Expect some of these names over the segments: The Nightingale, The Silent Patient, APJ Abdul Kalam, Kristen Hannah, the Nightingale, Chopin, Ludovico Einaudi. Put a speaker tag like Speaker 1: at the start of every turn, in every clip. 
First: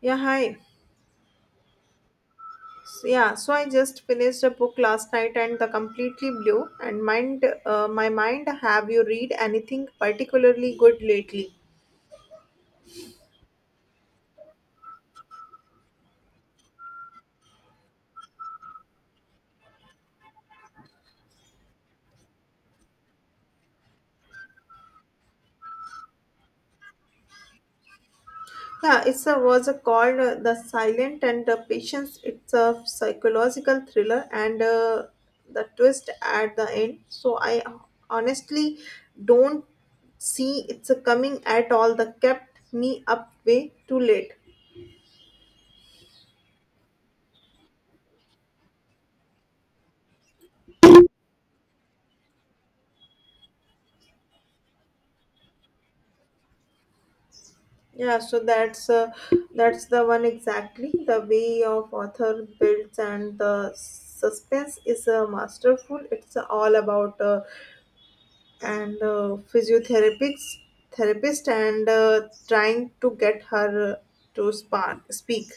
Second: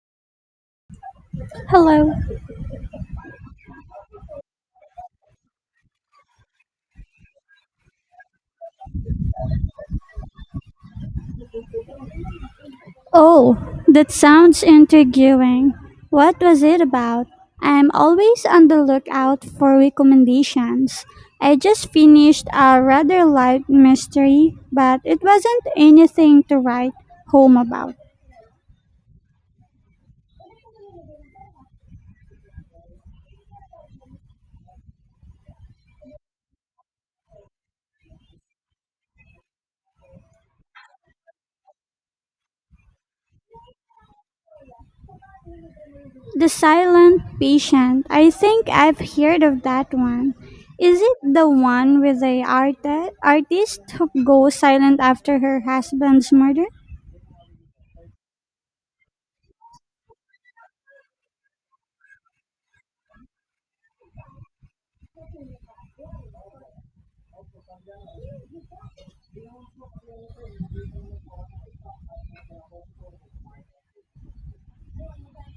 Speaker 1: Yeah, hi.
Speaker 2: Hello.
Speaker 1: So I just finished a book last night and the completely blew and mind my mind. Have you read anything particularly good lately?
Speaker 2: Oh, that sounds intriguing. What was it about? I'm always on the lookout for recommendations. I just finished a rather light mystery, but it wasn't anything to write home about.
Speaker 1: Yeah, it's a was a called The Silent and the Patience. It's a psychological thriller and the twist at the end. So I honestly don't see it's a coming at all. That kept me up way too late.
Speaker 2: The Silent Patient. I think I've heard of that one. Is it the one with the artist who goes silent after her husband's murder?
Speaker 1: Yeah, so that's the one exactly. The way of author builds and the suspense is masterful. It's all about and physiotherapists therapist and trying to get her to speak.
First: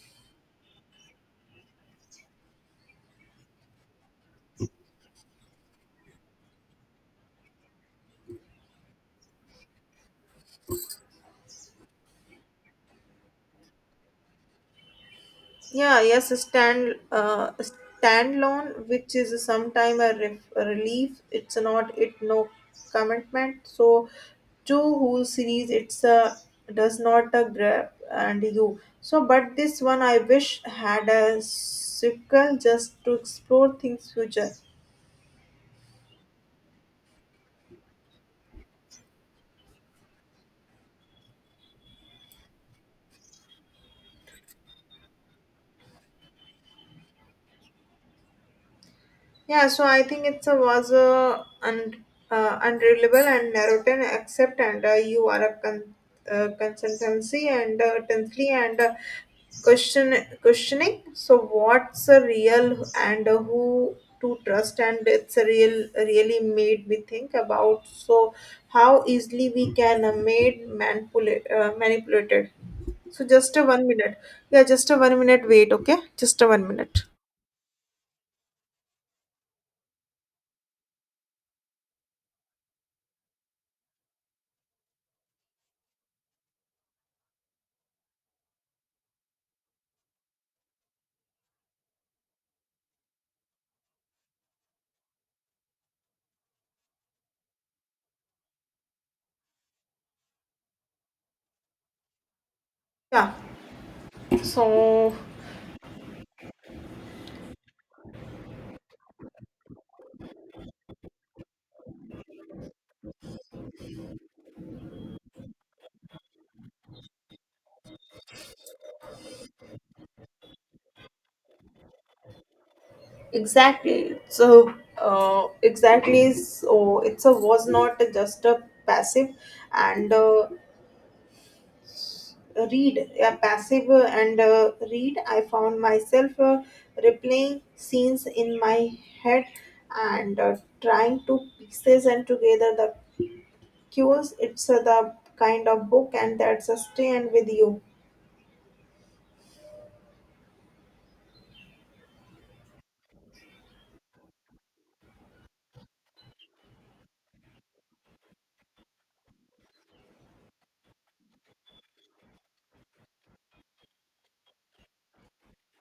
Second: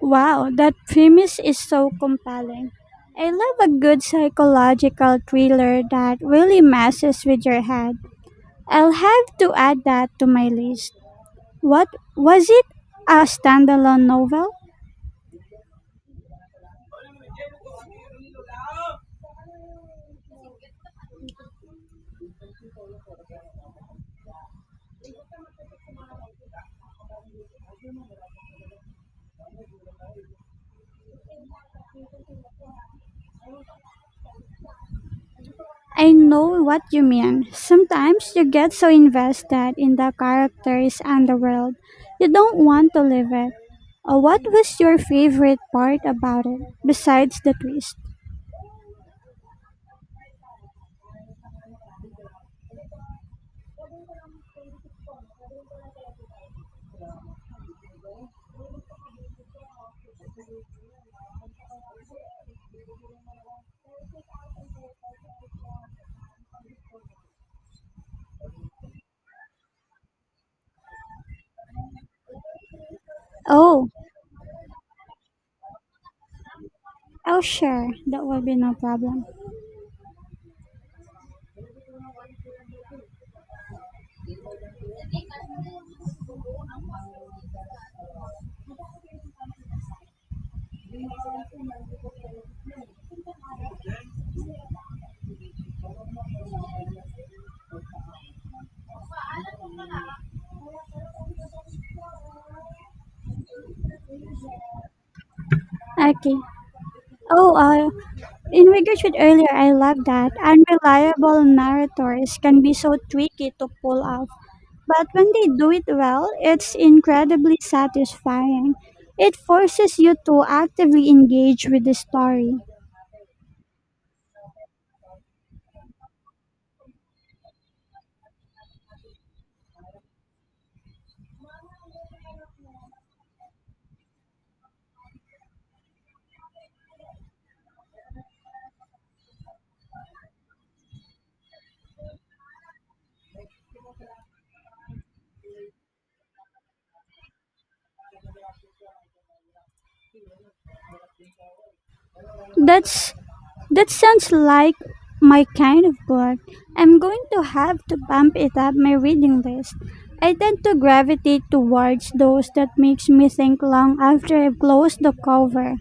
Speaker 2: Wow, that premise is so compelling. I love a good psychological thriller that really messes with your head. I'll have to add that to my list. What was it? A standalone novel?
Speaker 1: Yeah, yes, a standalone, which is sometime a relief. It's not it, no commitment. So two whole series, it's a does not a grab and you. So, but this one I wish had a sequel just to explore things future.
Speaker 2: I know what you mean. Sometimes you get so invested in the characters and the world, you don't want to leave it. What was your favorite part about it, besides the twist?
Speaker 1: Yeah, so I think it's a was a unreliable and narrative accept and you are a consultancy and tensely and question questioning So what's a real and who to trust, and it's a real really made me think about so how easily we can made manipulate manipulated. So just a one
Speaker 2: Oh,
Speaker 1: minute. Yeah, just a 1 minute. Wait, okay, just a 1 minute.
Speaker 2: I'll share. That will be no problem.
Speaker 1: Yeah. So.
Speaker 2: Okay. Oh, uh, in regards to earlier, I love that unreliable narrators can be so tricky to pull off. But when they do it well, it's incredibly satisfying. It forces you to actively engage with the story.
Speaker 1: Exactly. So, it's a was not just a passive and read. I found myself replaying scenes in my head and trying to pieces and together the cues. It's the kind of book and that's a stay and with you.
Speaker 2: That's that sounds like my kind of book. I'm going to have to bump it up my reading list. I tend to gravitate towards those that makes me think long after I've closed the cover.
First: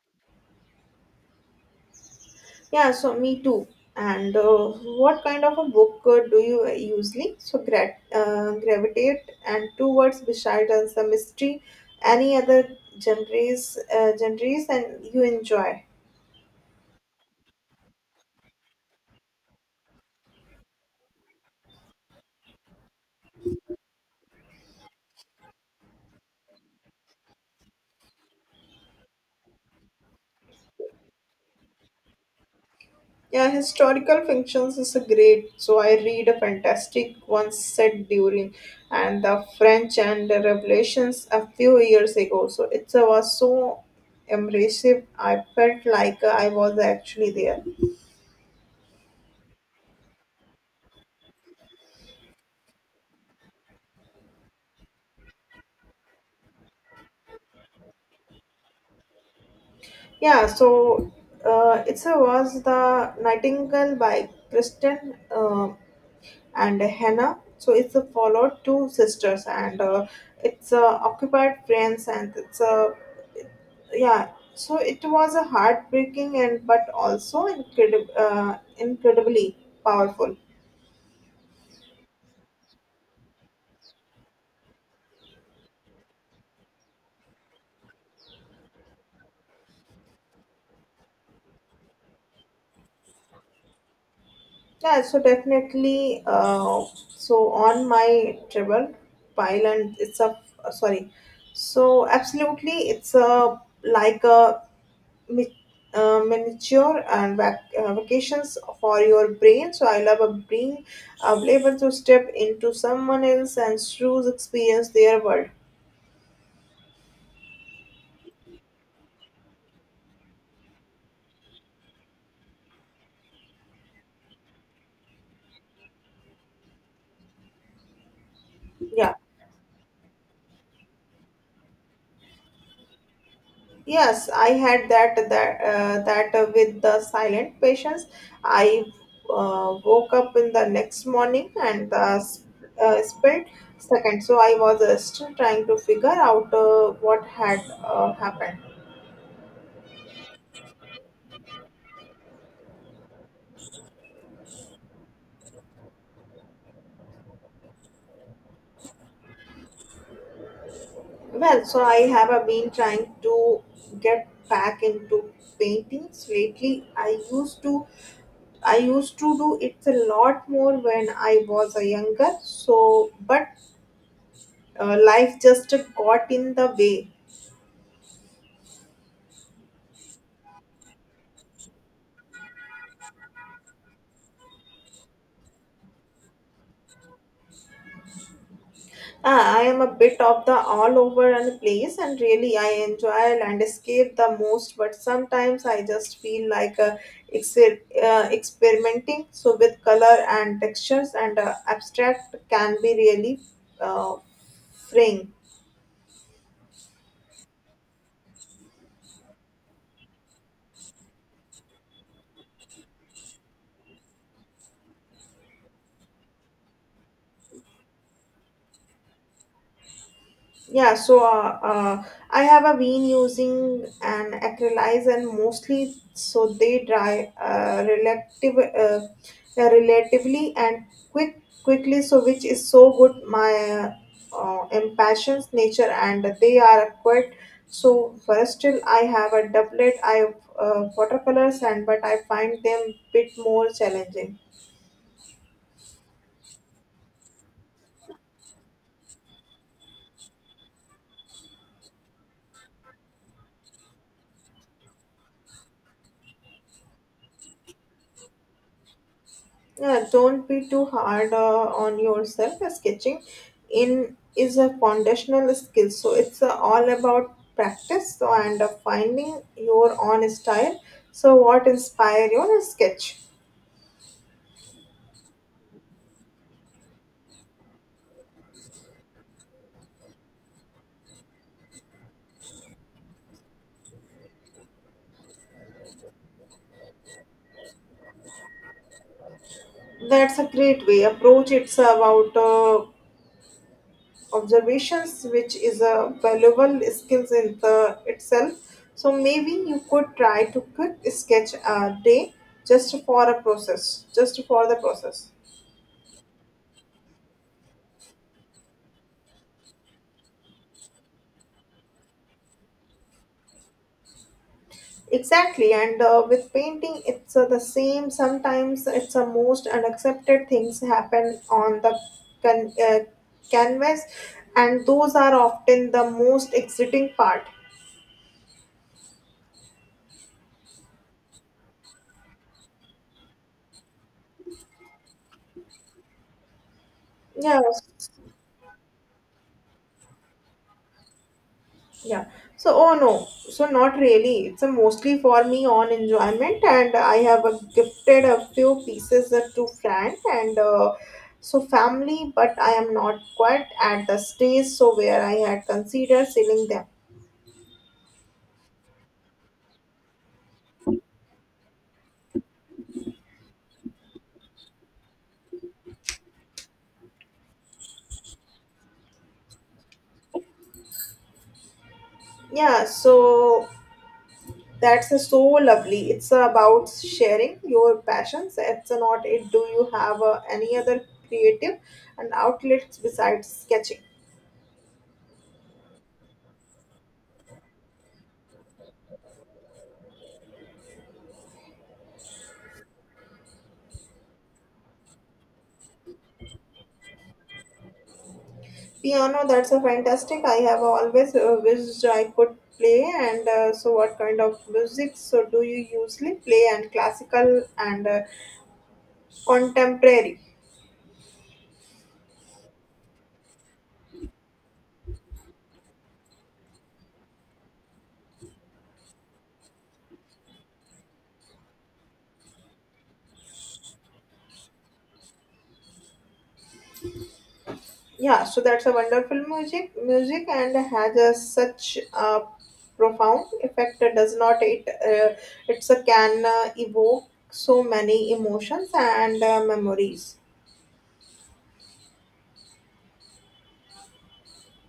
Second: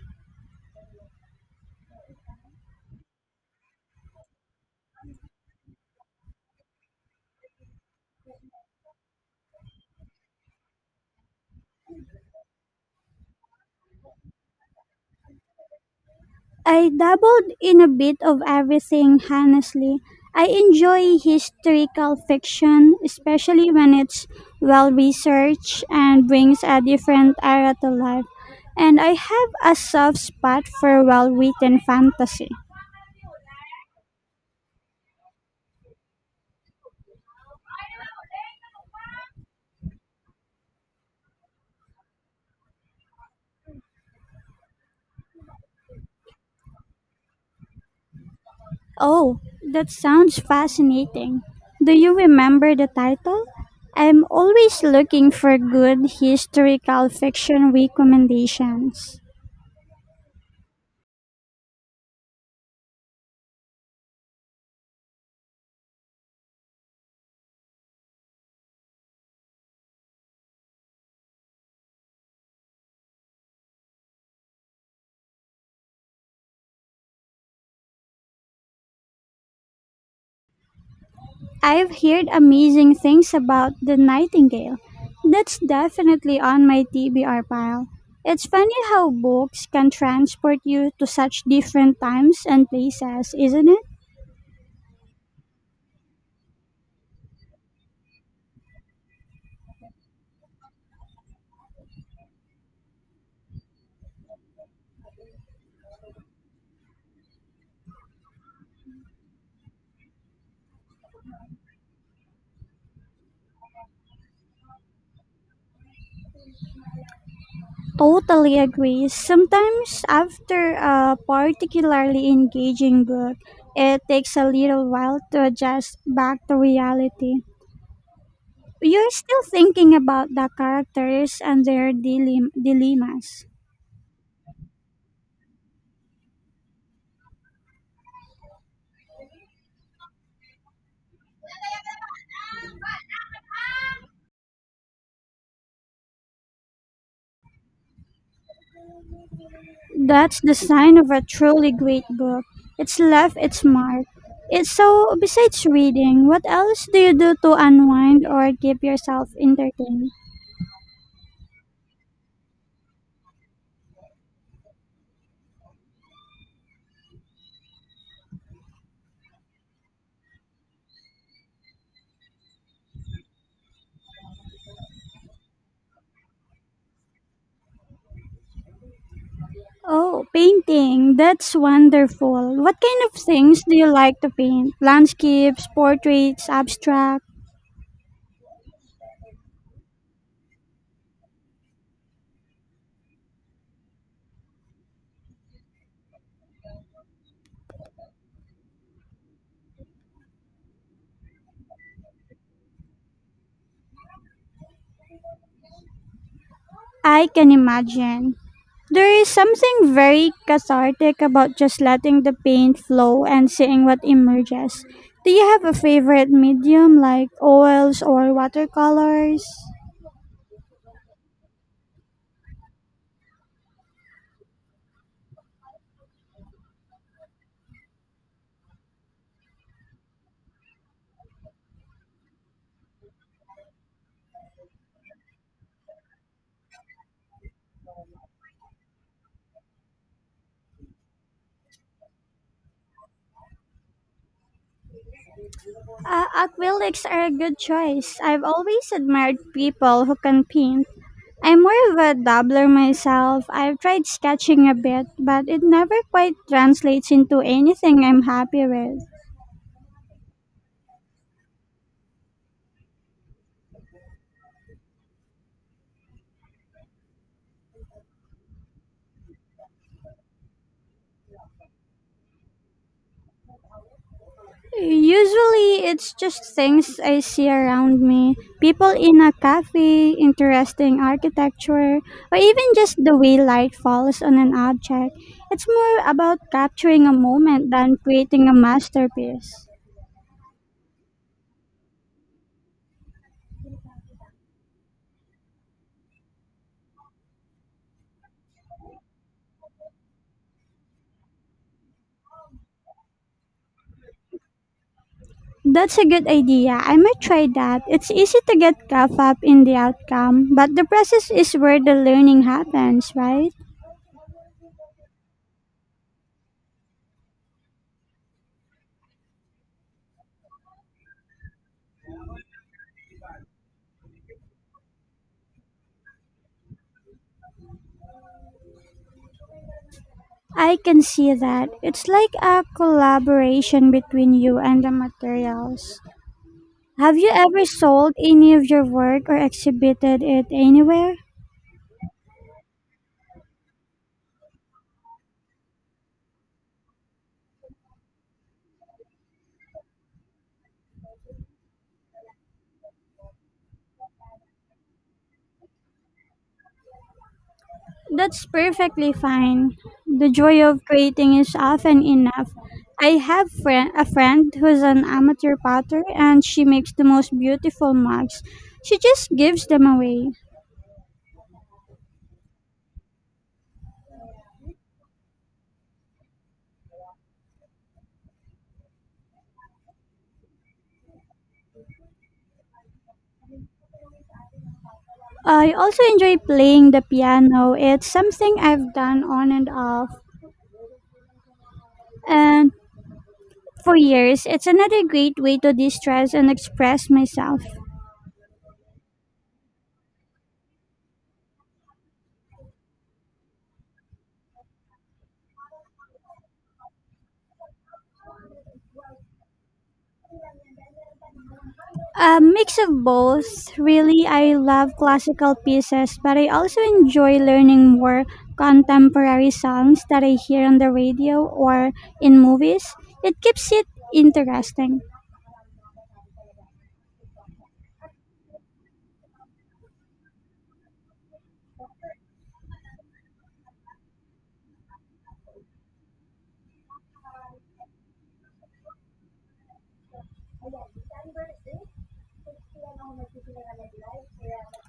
Speaker 1: Yeah, so me too. And what kind of a book do you usually so gravitate and towards besides the mystery, any other genres and you enjoy?
Speaker 2: I dabbled in a bit of everything, honestly. I enjoy historical fiction, especially when it's well researched and brings a different era to life. And I have a soft spot for well written fantasy.
Speaker 1: Yeah, historical fictions is a great. So I read a fantastic one set during and the French and the Revelations a few years ago. So it was so immersive. I felt like I was actually there.
Speaker 2: Oh, that sounds fascinating. Do you remember the title? I'm always looking for good historical fiction recommendations.
Speaker 1: Yeah, so it was the Nightingale by Kristen and Hannah. So it's a followed two sisters, and it's occupied France, and it's a yeah. So it was a heartbreaking and but also incredibly powerful.
Speaker 2: I've heard amazing things about the Nightingale. That's definitely on my TBR pile. It's funny how books can transport you to such different times and places, isn't it?
Speaker 1: Yeah, so definitely. So on my travel pile, and it's a sorry. So absolutely, it's a like a mi- miniature vacations for your brain. So I love a being able to step into someone else and through experience their world.
Speaker 2: Totally agree. Sometimes after a particularly engaging book, it takes a little while to adjust back to reality. You're
Speaker 1: Yeah.
Speaker 2: still thinking about the characters and their dilemmas.
Speaker 1: Yes, I had that with the silent patients. I woke up in the next morning, and spent second. So I was still trying to figure out what had happened.
Speaker 2: That's the sign of a truly great book. It's left its mark. It's so besides reading, what else do you do to unwind or keep yourself entertained?
Speaker 1: Well, so I have been trying to get back into paintings lately. I used to do it a lot more when I was a younger. So, but life just got in the way.
Speaker 2: Oh, painting. That's wonderful. What kind of things do you like to paint? Landscapes, portraits, abstract?
Speaker 1: Ah, I am a bit of the all over and place, and really I enjoy landscape the most. But sometimes I just feel like experimenting. So with color and textures and abstract can be really. Uh, Fraying.
Speaker 2: I can imagine. There is something very cathartic about just letting the paint flow and seeing what emerges. Do you have a favorite medium like oils or watercolors?
Speaker 1: Yeah, I have a been using an acrylics and mostly so they dry uh, uh, relatively and quickly. So which is so good. My impassions nature and they are quite so first still I have a doublet. I have watercolors and but I find them bit more challenging.
Speaker 2: Acrylics are a good choice. I've always admired people who can paint. I'm more of a dabbler myself. I've tried sketching a bit, but it never quite translates into anything I'm happy with.
Speaker 1: Yeah, don't be too hard on yourself. Sketching in is a foundational skill, so it's all about practice so, and finding your own style. So, what inspire your sketch?
Speaker 2: Usually, it's just things I see around me. People in a cafe, interesting architecture, or even just the way light falls on an object. It's more about capturing a moment than creating a masterpiece.
Speaker 1: That's a great way approach. It's about observations, which is a valuable skills in the itself. So maybe you could try to quick sketch a day just for the process.
Speaker 2: That's a good idea. I might try that. It's easy to get caught up in the outcome, but the process is where the learning happens, right?
Speaker 1: Exactly, and with painting, it's the same. Sometimes it's the most unaccepted things happen on the can- uh, canvas, and those are often the most exciting part.
Speaker 2: I can see that. It's like a collaboration between you and the materials. Have you
Speaker 1: Yeah,
Speaker 2: ever sold any of your work or exhibited it anywhere?
Speaker 1: yeah. So, oh no, so not really. It's a mostly for me on enjoyment, and I have gifted a few pieces to friend and family, but I am not quite at the stage so where I had considered selling them.
Speaker 2: That's perfectly fine. The joy of creating is often enough. A friend who's an amateur potter and she makes the most beautiful mugs. She just gives them away.
Speaker 1: Yeah, so that's so lovely. It's about sharing your passions. It's not it. Do you have any other creative and outlets besides sketching?
Speaker 2: I also enjoy playing the piano. It's something I've done on and off and for years. It's another great way to de-stress and express myself.
Speaker 1: Piano, that's a fantastic. I have always wished I could play. And so, what kind of music? So, do you usually play and classical and contemporary?
Speaker 2: A mix of both. Really, I love classical pieces, but I also enjoy learning more contemporary songs that I hear on the radio or in movies. It keeps it interesting.
Speaker 1: Yeah, so that's a wonderful music and has a, such a profound effect, does not it? Uh, it's a can evoke so many emotions and memories.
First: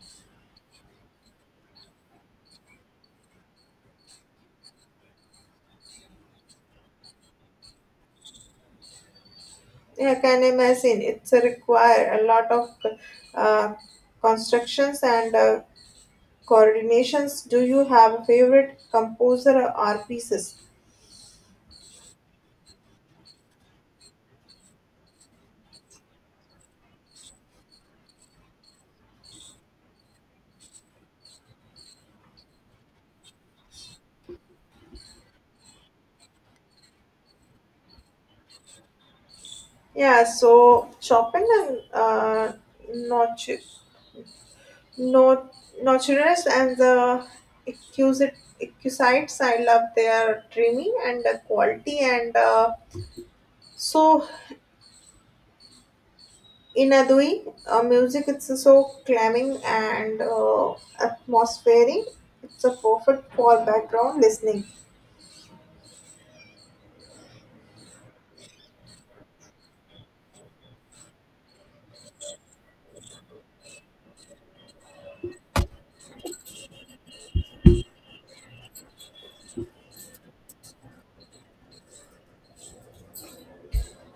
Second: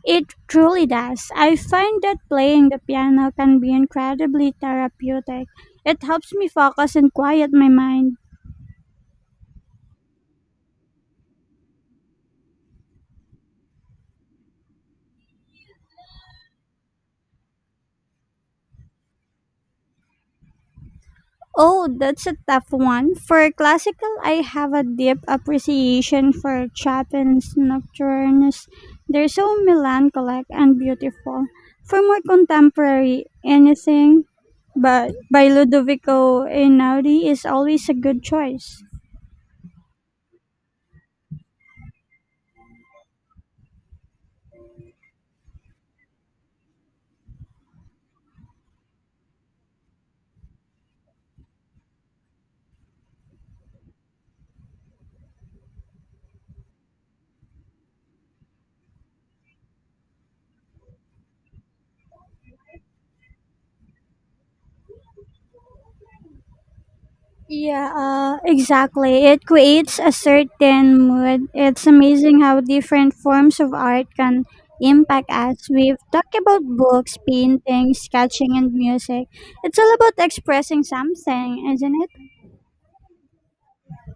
Speaker 2: It truly does. I find that playing the piano can be incredibly therapeutic. It helps me focus and quiet my mind.
Speaker 1: Yeah, I can imagine it's a require a lot of uh, constructions and coordinations. Do you have a favorite composer or pieces?
Speaker 2: Oh, that's a tough one. For classical, I have a deep appreciation for Chopin's Nocturnes. They're so melancholic and beautiful. For more contemporary, anything but by Ludovico Einaudi is always a good choice.
Speaker 1: Yeah, so Chopin and not Not nocturnes and the Accusit- Accusites. I love their dreaming and the quality and so in Adui, music it's so calming and atmospheric. It's a perfect for background listening.
Speaker 2: Yeah, exactly. It creates a certain mood. It's amazing how different forms of art can impact us. We've talked about books, paintings, sketching, and music. It's all about expressing something, isn't it?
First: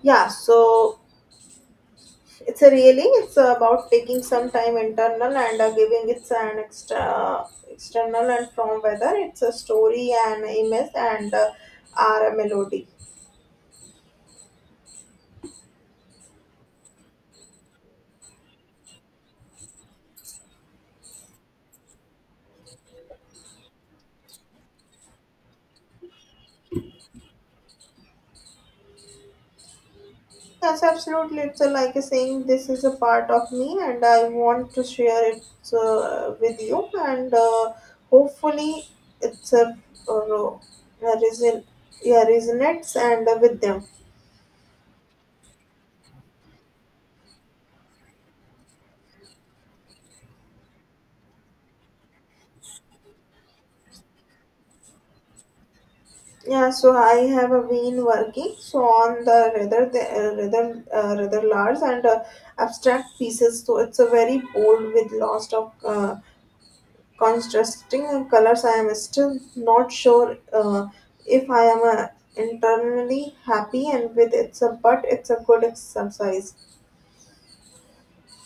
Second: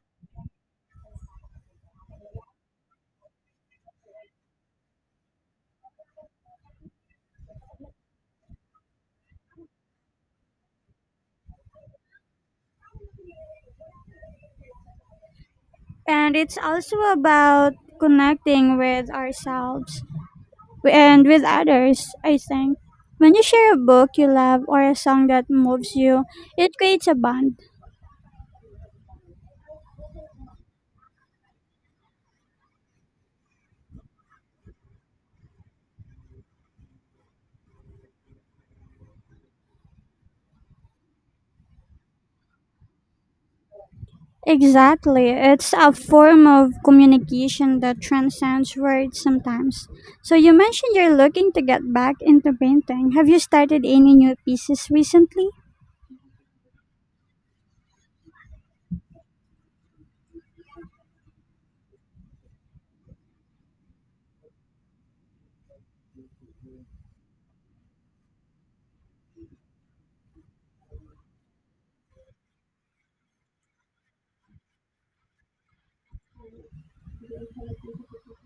Speaker 1: Yeah, so it's a really it's about taking some time internal and giving it an extra external and from whether it's a story and image and or a melody.
Speaker 2: And it's also about connecting with ourselves and with others, I think. When you share a book you love or a song that moves you, it creates a bond.
Speaker 1: Yes, absolutely. It's like a saying, this is a part of me, and I want to share it with you. And hopefully, it's a uh, uh, reason, yeah, resonates and with them.
Speaker 2: Exactly. It's a form of communication that transcends words sometimes. So, you mentioned you're looking to get back into painting. Have you started any new pieces recently?
Speaker 1: Yeah, so I have been working so on the, rather rather large and abstract pieces. So it's a very bold with lots of contrasting colors. I am still not sure if I am internally happy and with it's a, but it's a good exercise.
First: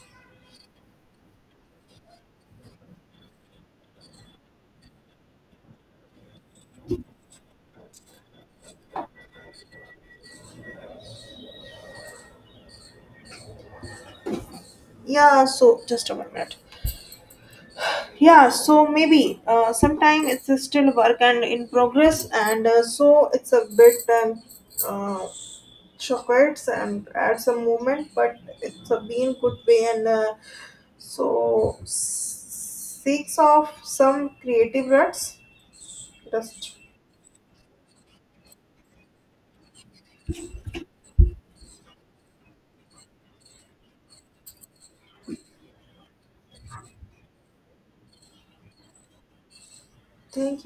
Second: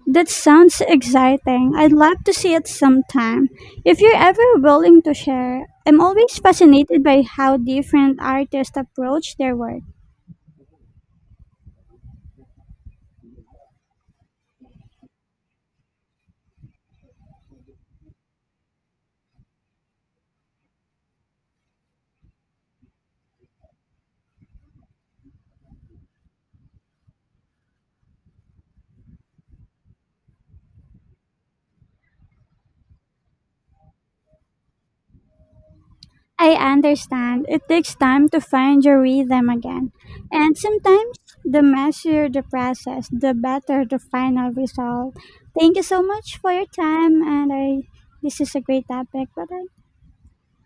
Speaker 2: That sounds exciting. I'd love to see it sometime. If you're ever willing to share, I'm always fascinated by how different artists approach their work.
Speaker 1: Yeah, so just a 1 minute. Yeah, so maybe sometime it's still work and in progress, and so it's a bit um, uh, chocolates and add some movement, but it's a been good way and seeks of some creative ruts.
Speaker 2: I
Speaker 1: Just
Speaker 2: understand. It takes time to find your rhythm again. And sometimes the messier the process, the better the final result. Thank you so much for your time and I this is a great topic. Bye bye.
Speaker 1: thank